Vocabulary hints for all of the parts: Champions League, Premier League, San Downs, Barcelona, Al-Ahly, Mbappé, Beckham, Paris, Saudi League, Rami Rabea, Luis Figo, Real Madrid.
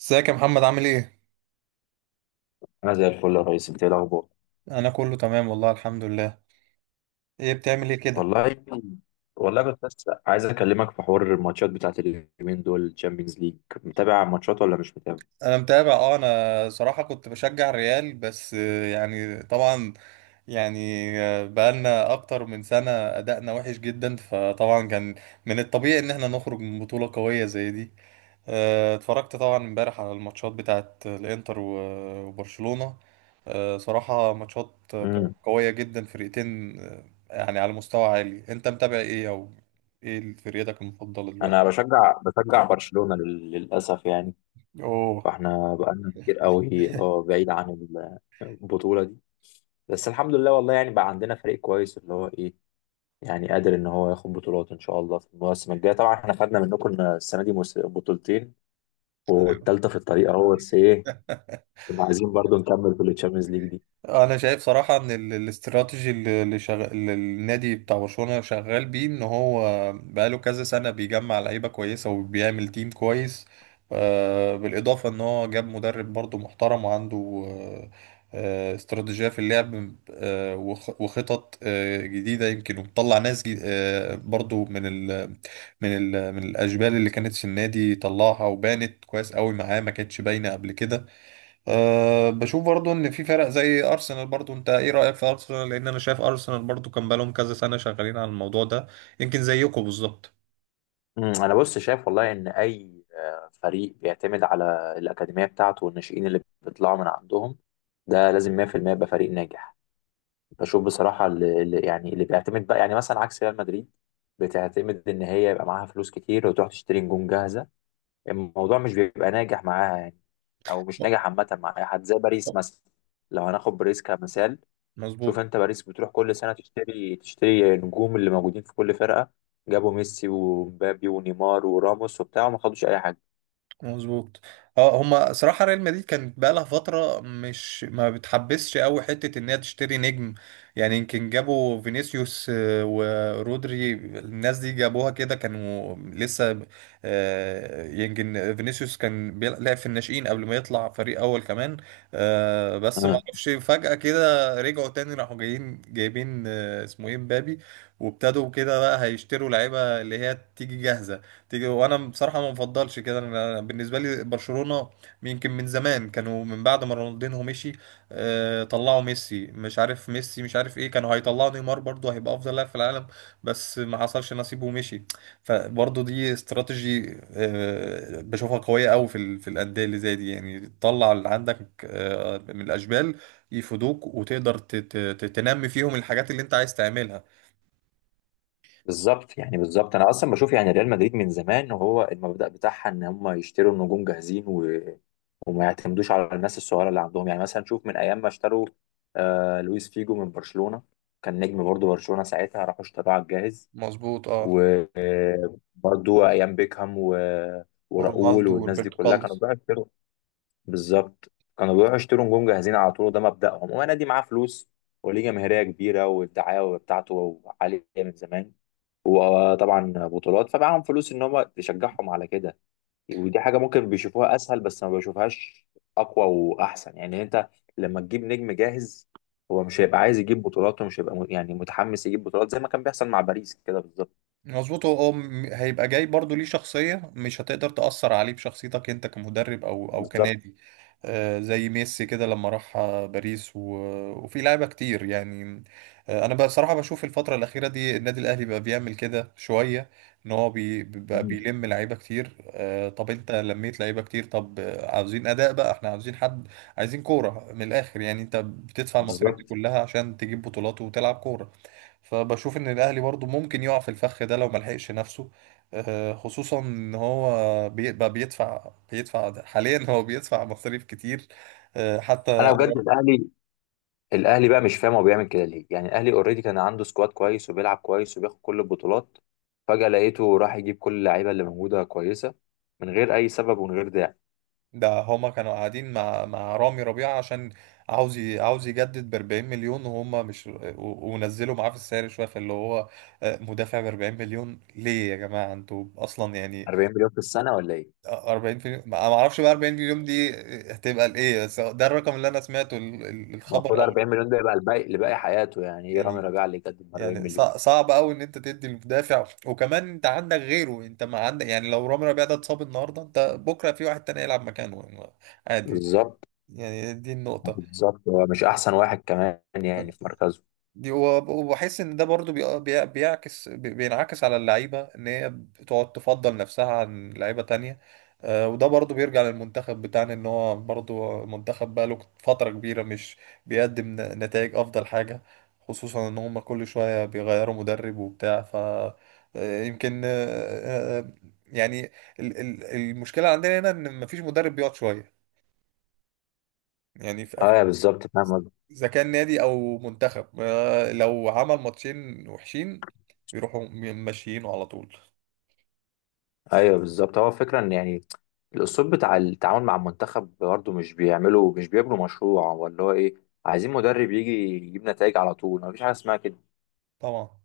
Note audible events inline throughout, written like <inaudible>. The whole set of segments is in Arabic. ازيك يا محمد، عامل ايه؟ انا زي الفل يا ريس، انت ايه الاخبار؟ انا كله تمام والله، الحمد لله. ايه بتعمل ايه كده؟ والله والله كنت بس عايز اكلمك في حوار الماتشات بتاعت اليومين دول، تشامبيونز ليج. متابع ماتشات ولا مش متابع؟ انا متابع، انا صراحة كنت بشجع الريال، بس طبعا. يعني بقالنا اكتر من سنة ادائنا وحش جدا، فطبعا كان من الطبيعي ان احنا نخرج من بطولة قوية زي دي. اتفرجت طبعا امبارح على الماتشات بتاعت الانتر و- وبرشلونة. صراحة ماتشات امم قوية جدا، فرقتين يعني على مستوى عالي. انت متابع ايه، او ايه فرقتك المفضلة انا دلوقتي؟ بشجع برشلونة للاسف يعني. اوه. فاحنا بقالنا كتير قوي اه بعيد عن البطولة دي. بس الحمد لله والله، يعني بقى عندنا فريق كويس، اللي هو ايه، يعني قادر ان هو ياخد بطولات ان شاء الله في المواسم الجاية. طبعا احنا خدنا منكم السنة دي بطولتين والتالتة في الطريق اهو، بس ايه، كنا عايزين برضو نكمل في التشامبيونز ليج دي. انا شايف صراحه ان الاستراتيجي اللي النادي بتاع برشلونه شغال بيه، ان هو بقاله كذا سنه بيجمع لعيبه كويسه وبيعمل تيم كويس. بالاضافه ان هو جاب مدرب برضو محترم، وعنده آه، استراتيجيه في اللعب، وخطط جديده يمكن، وطلع ناس برضو من الاشبال اللي كانت في النادي طلعها، وبانت كويس قوي معاه، ما كانتش باينه قبل كده. بشوف برضو ان في فرق زي ارسنال. برضو انت ايه رايك في ارسنال؟ لان انا شايف ارسنال برضو كان بقالهم كذا سنه شغالين على الموضوع ده، يمكن زيكم بالظبط. انا بص شايف والله ان اي فريق بيعتمد على الاكاديميه بتاعته والناشئين اللي بيطلعوا من عندهم، ده لازم 100% يبقى فريق ناجح. بشوف بصراحه يعني اللي بيعتمد بقى، يعني مثلا عكس ريال مدريد، بتعتمد ان هي يبقى معاها فلوس كتير وتروح تشتري نجوم جاهزه. الموضوع مش بيبقى ناجح معاها يعني، او مش ناجح عامه مع اي حد، زي باريس مثلا. لو هناخد باريس كمثال، شوف مظبوط، انت، باريس بتروح كل سنه تشتري النجوم اللي موجودين في كل فرقه. جابوا ميسي ومبابي ونيمار وراموس وبتاع، وما خدوش اي حاجه. مظبوط. اه، هما صراحة ريال مدريد كانت بقالها فترة مش ما بتحبسش قوي حتة ان هي تشتري نجم، يعني. يمكن جابوا فينيسيوس ورودري، الناس دي جابوها كده، كانوا لسه يمكن فينيسيوس كان لعب في الناشئين قبل ما يطلع فريق اول كمان. بس ما اه اعرفش، فجأة كده رجعوا تاني، راحوا جايين جايبين اسمه ايه، مبابي، وابتدوا كده بقى هيشتروا لعيبة اللي هي تيجي جاهزة. تيجي. وانا بصراحه ما بفضلش كده. أنا بالنسبه لي برشلونه يمكن من زمان، كانوا من بعد ما رونالدينو مشي طلعوا ميسي، مش عارف ميسي مش عارف ايه. كانوا هيطلعوا نيمار برضه، هيبقى افضل لاعب في العالم، بس ما حصلش نصيبه ومشي. فبرضه دي استراتيجي بشوفها قويه قوي في الانديه اللي زي دي. يعني تطلع اللي عندك من الاشبال يفيدوك، وتقدر تنمي فيهم الحاجات اللي انت عايز تعملها. بالظبط، يعني بالظبط انا اصلا بشوف، يعني ريال مدريد من زمان وهو المبدأ بتاعها ان هم يشتروا النجوم جاهزين، و... وما يعتمدوش على الناس الصغيره اللي عندهم. يعني مثلا شوف، من ايام ما اشتروا آه لويس فيجو من برشلونه، كان نجم برضه برشلونه ساعتها، راحوا اشتروه على الجاهز. مظبوط، اه. وبرضه ايام بيكهام، و... وراؤول ورونالدو والناس دي وروبرتو كلها، كارلوس. كانوا بقى بالظبط كانوا بيروحوا يشتروا نجوم جاهزين على طول. وده مبدأهم، ونادي معاه فلوس وليه جماهيرية كبيرة والدعاية بتاعته عالية من زمان وطبعا بطولات، فمعاهم فلوس ان هم تشجعهم على كده. ودي حاجة ممكن بيشوفوها اسهل، بس ما بيشوفهاش اقوى واحسن. يعني انت لما تجيب نجم جاهز، هو مش هيبقى عايز يجيب بطولات، ومش هيبقى يعني متحمس يجيب بطولات، زي ما كان بيحصل مع باريس كده بالظبط. مظبوط. هو هيبقى جاي برضو ليه شخصية، مش هتقدر تأثر عليه بشخصيتك انت، كمدرب او بالظبط. كنادي. زي ميسي كده لما راح باريس، و... وفي لعيبة كتير يعني. انا بصراحة بشوف الفترة الأخيرة دي النادي الأهلي بقى بيعمل كده شوية، ان هو بقى مم. بيلم لعيبة كتير. طب انت لميت لعيبة كتير، طب عاوزين أداء بقى، احنا عاوزين حد، عايزين كورة من الآخر. يعني انت بتدفع المصاريف دي بالظبط. كلها عشان تجيب بطولات وتلعب كورة. فبشوف ان الاهلي برضو ممكن يقع في الفخ ده لو ملحقش نفسه، خصوصا ان هو بقى بيدفع ده حاليا. <laughs> هو بيدفع مصاريف كتير انا حتى. بجد الاهلي، الاهلي بقى مش فاهم هو بيعمل كده ليه. يعني الاهلي اوريدي كان عنده سكواد كويس وبيلعب كويس وبياخد كل البطولات. فجأة لقيته راح يجيب كل اللعيبه اللي موجوده كويسه، من غير اي سبب ومن غير داعي. ده هما كانوا قاعدين مع رامي ربيعة، عشان عاوز يجدد ب 40 مليون، وهم مش ونزلوا معاه في السعر شويه. فاللي هو مدافع ب 40 مليون ليه يا جماعه؟ انتوا اصلا يعني. 40 مليون في السنه ولا ايه؟ 40 مليون ما اعرفش بقى، 40 مليون دي هتبقى لايه، بس ده الرقم اللي انا سمعته، الخبر المفروض او. 40 مليون ده يبقى الباقي لباقي حياته، يعني ايه رامي يعني ربيعه اللي يقدم 40 مليون؟ صعب قوي ان انت تدي المدافع، وكمان انت عندك غيره، انت ما عندك. يعني لو رامي ربيعه ده اتصاب النهارده، انت بكره في واحد تاني يلعب مكانه يعني، عادي. بالظبط. يعني دي النقطه. بالظبط، هو مش احسن واحد كمان يعني في مركزه. دي، وبحس ان ده برضو بينعكس على اللعيبه، ان هي بتقعد تفضل نفسها عن لعيبه تانية. وده برضو بيرجع للمنتخب بتاعنا، ان هو برضو منتخب بقاله فتره كبيره مش بيقدم نتائج افضل حاجه. خصوصا ان هم كل شويه بيغيروا مدرب وبتاع. ف آه، يمكن آه، آه، يعني ال- ال- المشكله عندنا هنا ان مفيش مدرب بيقعد شويه، يعني. ايوه بالظبط، فاهم قصدك. اذا كان نادي او منتخب، لو عمل ماتشين وحشين، بيروحوا ماشيينه على طول. ايوه بالظبط، هو الفكره ان يعني الاسلوب بتاع التعامل مع المنتخب برضه، مش بيعملوا، مش بيبنوا مشروع ولا هو ايه، عايزين مدرب يجي يجيب نتائج على طول، مفيش حاجه اسمها كده. طبعا،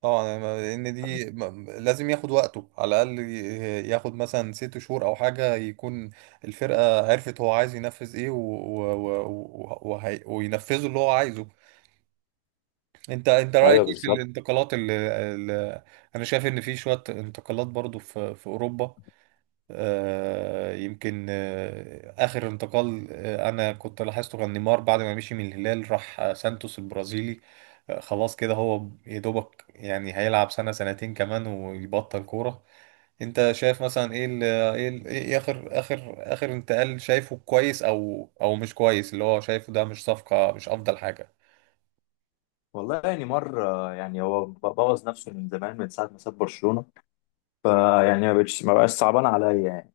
طبعا. لان دي ف- لازم ياخد وقته، على الاقل ياخد مثلا ست شهور او حاجه، يكون الفرقه عرفت هو عايز ينفذ ايه، وينفذوا اللي هو عايزه. انت رايك ايوه ايه في بالظبط. الانتقالات اللي... انا شايف ان في شويه انتقالات برضو في اوروبا. آه، يمكن آه، آخر انتقال أنا كنت لاحظته كان نيمار، بعد ما مشي من الهلال راح سانتوس البرازيلي. خلاص كده، هو يا دوبك يعني هيلعب سنة سنتين كمان ويبطل كورة. أنت شايف مثلا إيه، ال إيه, ال إيه آخر آخر آخر انتقال شايفه كويس أو مش كويس؟ اللي هو شايفه ده مش صفقة، مش أفضل حاجة. والله يعني مرة، يعني هو بوظ نفسه من زمان، من ساعة ما ساب برشلونة. فيعني ما بقاش صعبان عليا يعني،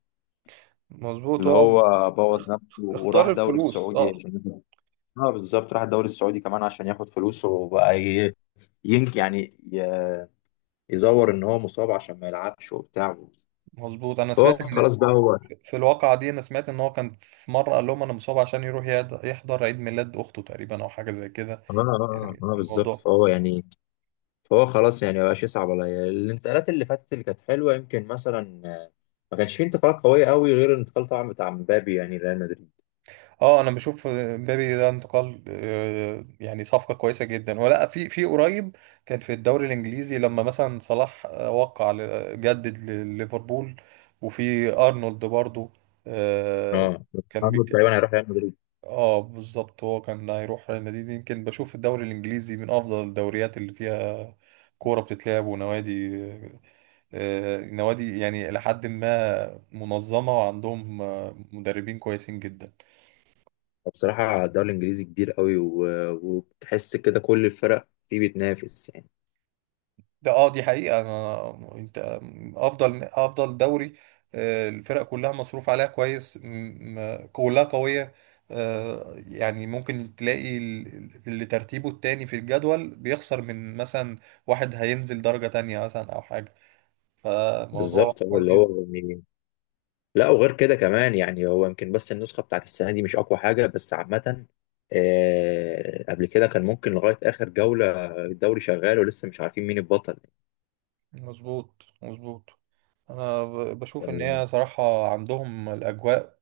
مظبوط. اللي هو هو اخ- بوظ نفسه وراح اختار دوري الفلوس، السعودي اه. عشان، اه بالظبط، راح الدوري السعودي كمان عشان ياخد فلوسه. وبقى ين يعني ي- يزور ان هو مصاب عشان ما يلعبش وبتاع. مظبوط. أنا هو سمعت إن خلاص بقى هو، في الواقعة دي أنا سمعت إن هو كان في مرة قال لهم أنا مصاب، عشان يروح يحضر عيد ميلاد أخته تقريبا، أو حاجة زي كده. اه اه يعني اه آه، بالظبط. الموضوع. فهو يعني، فهو خلاص، يعني مبقاش يصعب عليا الانتقالات اللي فاتت اللي كانت حلوه. يمكن مثلا ما كانش فيه انتقالات قويه قوي غير الانتقال طبعا بتاع مبابي، يعني ريال مدريد. أنا بشوف مبابي ده انتقال يعني صفقة كويسة جدا، ولا في قريب كان في الدوري الإنجليزي لما مثلا صلاح جدد لليفربول، وفي أرنولد برضو آه، اه، كان بي... محمد تقريبا هيروح ريال مدريد. اه بالظبط، هو كان هيروح ريال مدريد. يمكن بشوف الدوري الانجليزي من افضل الدوريات اللي فيها كورة بتتلعب ونوادي آه، نوادي، يعني لحد ما منظمة، وعندهم مدربين كويسين جدا. بصراحه الدوري الانجليزي كبير قوي، و- وتحس كده كل الفرق فيه بتنافس يعني. ده اه، دي حقيقة. انا انت افضل، افضل دوري. الفرق كلها مصروف عليها كويس، كلها قوية. يعني ممكن تلاقي اللي ترتيبه التاني في الجدول بيخسر من مثلا واحد هينزل درجة تانية مثلا، او حاجة. فالموضوع بالظبط. هو كويس اللي جدا. هو يعني، لا وغير كده كمان، يعني هو يمكن بس النسخة بتاعت السنة دي مش أقوى حاجة، بس عامة قبل كده كان ممكن لغاية آخر جولة الدوري شغال ولسه مش عارفين مين البطل. مظبوط، مظبوط. انا بشوف ان هي صراحة عندهم الاجواء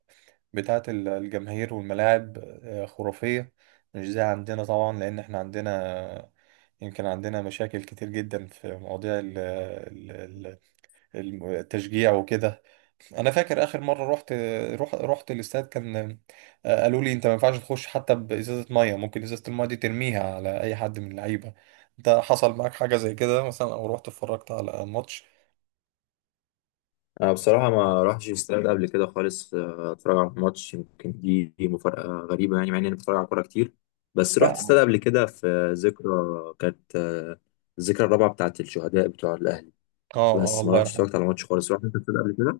بتاعة الجماهير والملاعب خرافية، مش زي عندنا طبعا. لأن احنا عندنا يمكن عندنا مشاكل كتير جدا في مواضيع التشجيع وكده. أنا فاكر آخر مرة رحت الاستاد، كان قالوا لي أنت ما ينفعش تخش حتى بإزازة مية، ممكن إزازة المية دي ترميها على أي حد من اللعيبة. أنت حصل معاك حاجة زي كده مثلا، أو رحت اتفرجت على ماتش؟ أنا بصراحة ما راحش استاد قبل كده خالص أتفرج على ماتش، يمكن دي مفارقة غريبة يعني مع إني أنا بتفرج على كورة كتير. بس رحت لا. استاد قبل كده في ذكرى، كانت الذكرى الرابعة بتاعت الشهداء بتوع الأهلي. اه، اه، بس ما الله رحتش يرحمه. اتفرجت على ماتش خالص. رحت أنت استاد قبل كده؟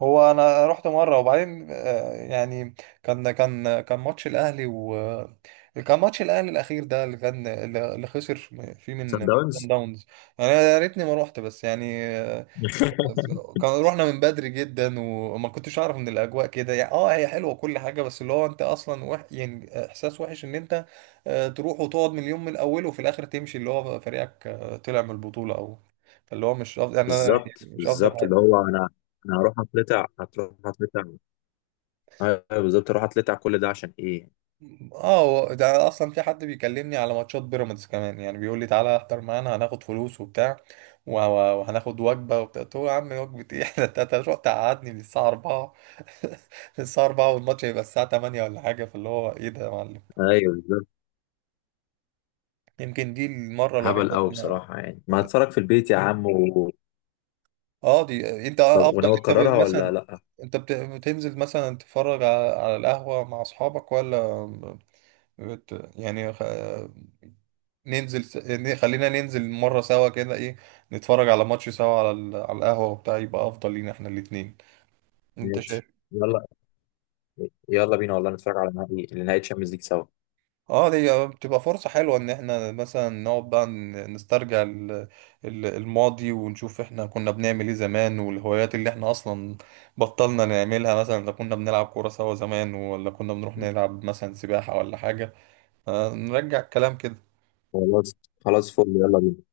هو انا رحت مره، وبعدين كان ماتش الاهلي، و كان ماتش الاهلي الاخير ده اللي كان، اللي خسر فيه من سان من داونز. صن داونز. يعني يا ريتني ما روحت، بس <laughs> كان رحنا من بدري جدا، وما كنتش اعرف ان الاجواء كده. يعني اه، هي حلوه كل حاجه، بس اللي هو انت اصلا وح... يعني احساس وحش، ان انت تروح وتقعد من اليوم من اوله، وفي الاخر تمشي اللي هو فريقك طلع من البطوله، او اللي هو مش افضل يعني. انا يعني بالظبط، مش افضل. بالظبط، اللي هو انا، انا هروح اتلتع، هتروح هتلتع؟ ايوه بالظبط، اروح اتلتع كل ده عشان ايه؟ اه، هو ده اصلا. في حد بيكلمني على ماتشات بيراميدز كمان يعني، بيقول لي تعالى احضر معانا، هناخد فلوس وبتاع و- و- وهناخد وجبه وبتاع. قلت له يا عم، وجبه ايه؟ <laughs> ده انت أنت هتروح تقعدني من الساعه 4، <laughs> الساعه 4 والماتش هيبقى الساعه 8 ولا حاجه. فاللي هو ايه ده يا معلم؟ ايوه بالظبط، يمكن دي المره هبل الوحيده اللي قوي انا بصراحه يعني، ما هتفرج في البيت يا عم. و... دي. انت طب افضل، وناوي انت تكررها ولا لا؟ بتنزل مثلا تتفرج على القهوه مع اصحابك، ولا بت... يعني ننزل س... ن- خلينا ننزل مرة سوا كده، ايه. نتفرج على ماتش سوا على على القهوة وبتاع، يبقى افضل لينا احنا الاتنين. انت شايف؟ ماشي. يلا، يلا بينا والله نتفرج على نهائي، نهائي تشامبيونز ليج سوا. اه، دي بتبقى فرصة حلوة ان احنا مثلا نقعد بقى نسترجع الماضي، ونشوف احنا كنا بنعمل ايه زمان، والهوايات اللي احنا اصلا بطلنا نعملها، مثلا لو كنا بنلعب كورة سوا زمان، ولا كنا بنروح نلعب مثلا سباحة ولا حاجة. نرجع الكلام كده. خلاص، خلاص فل، يلا بينا.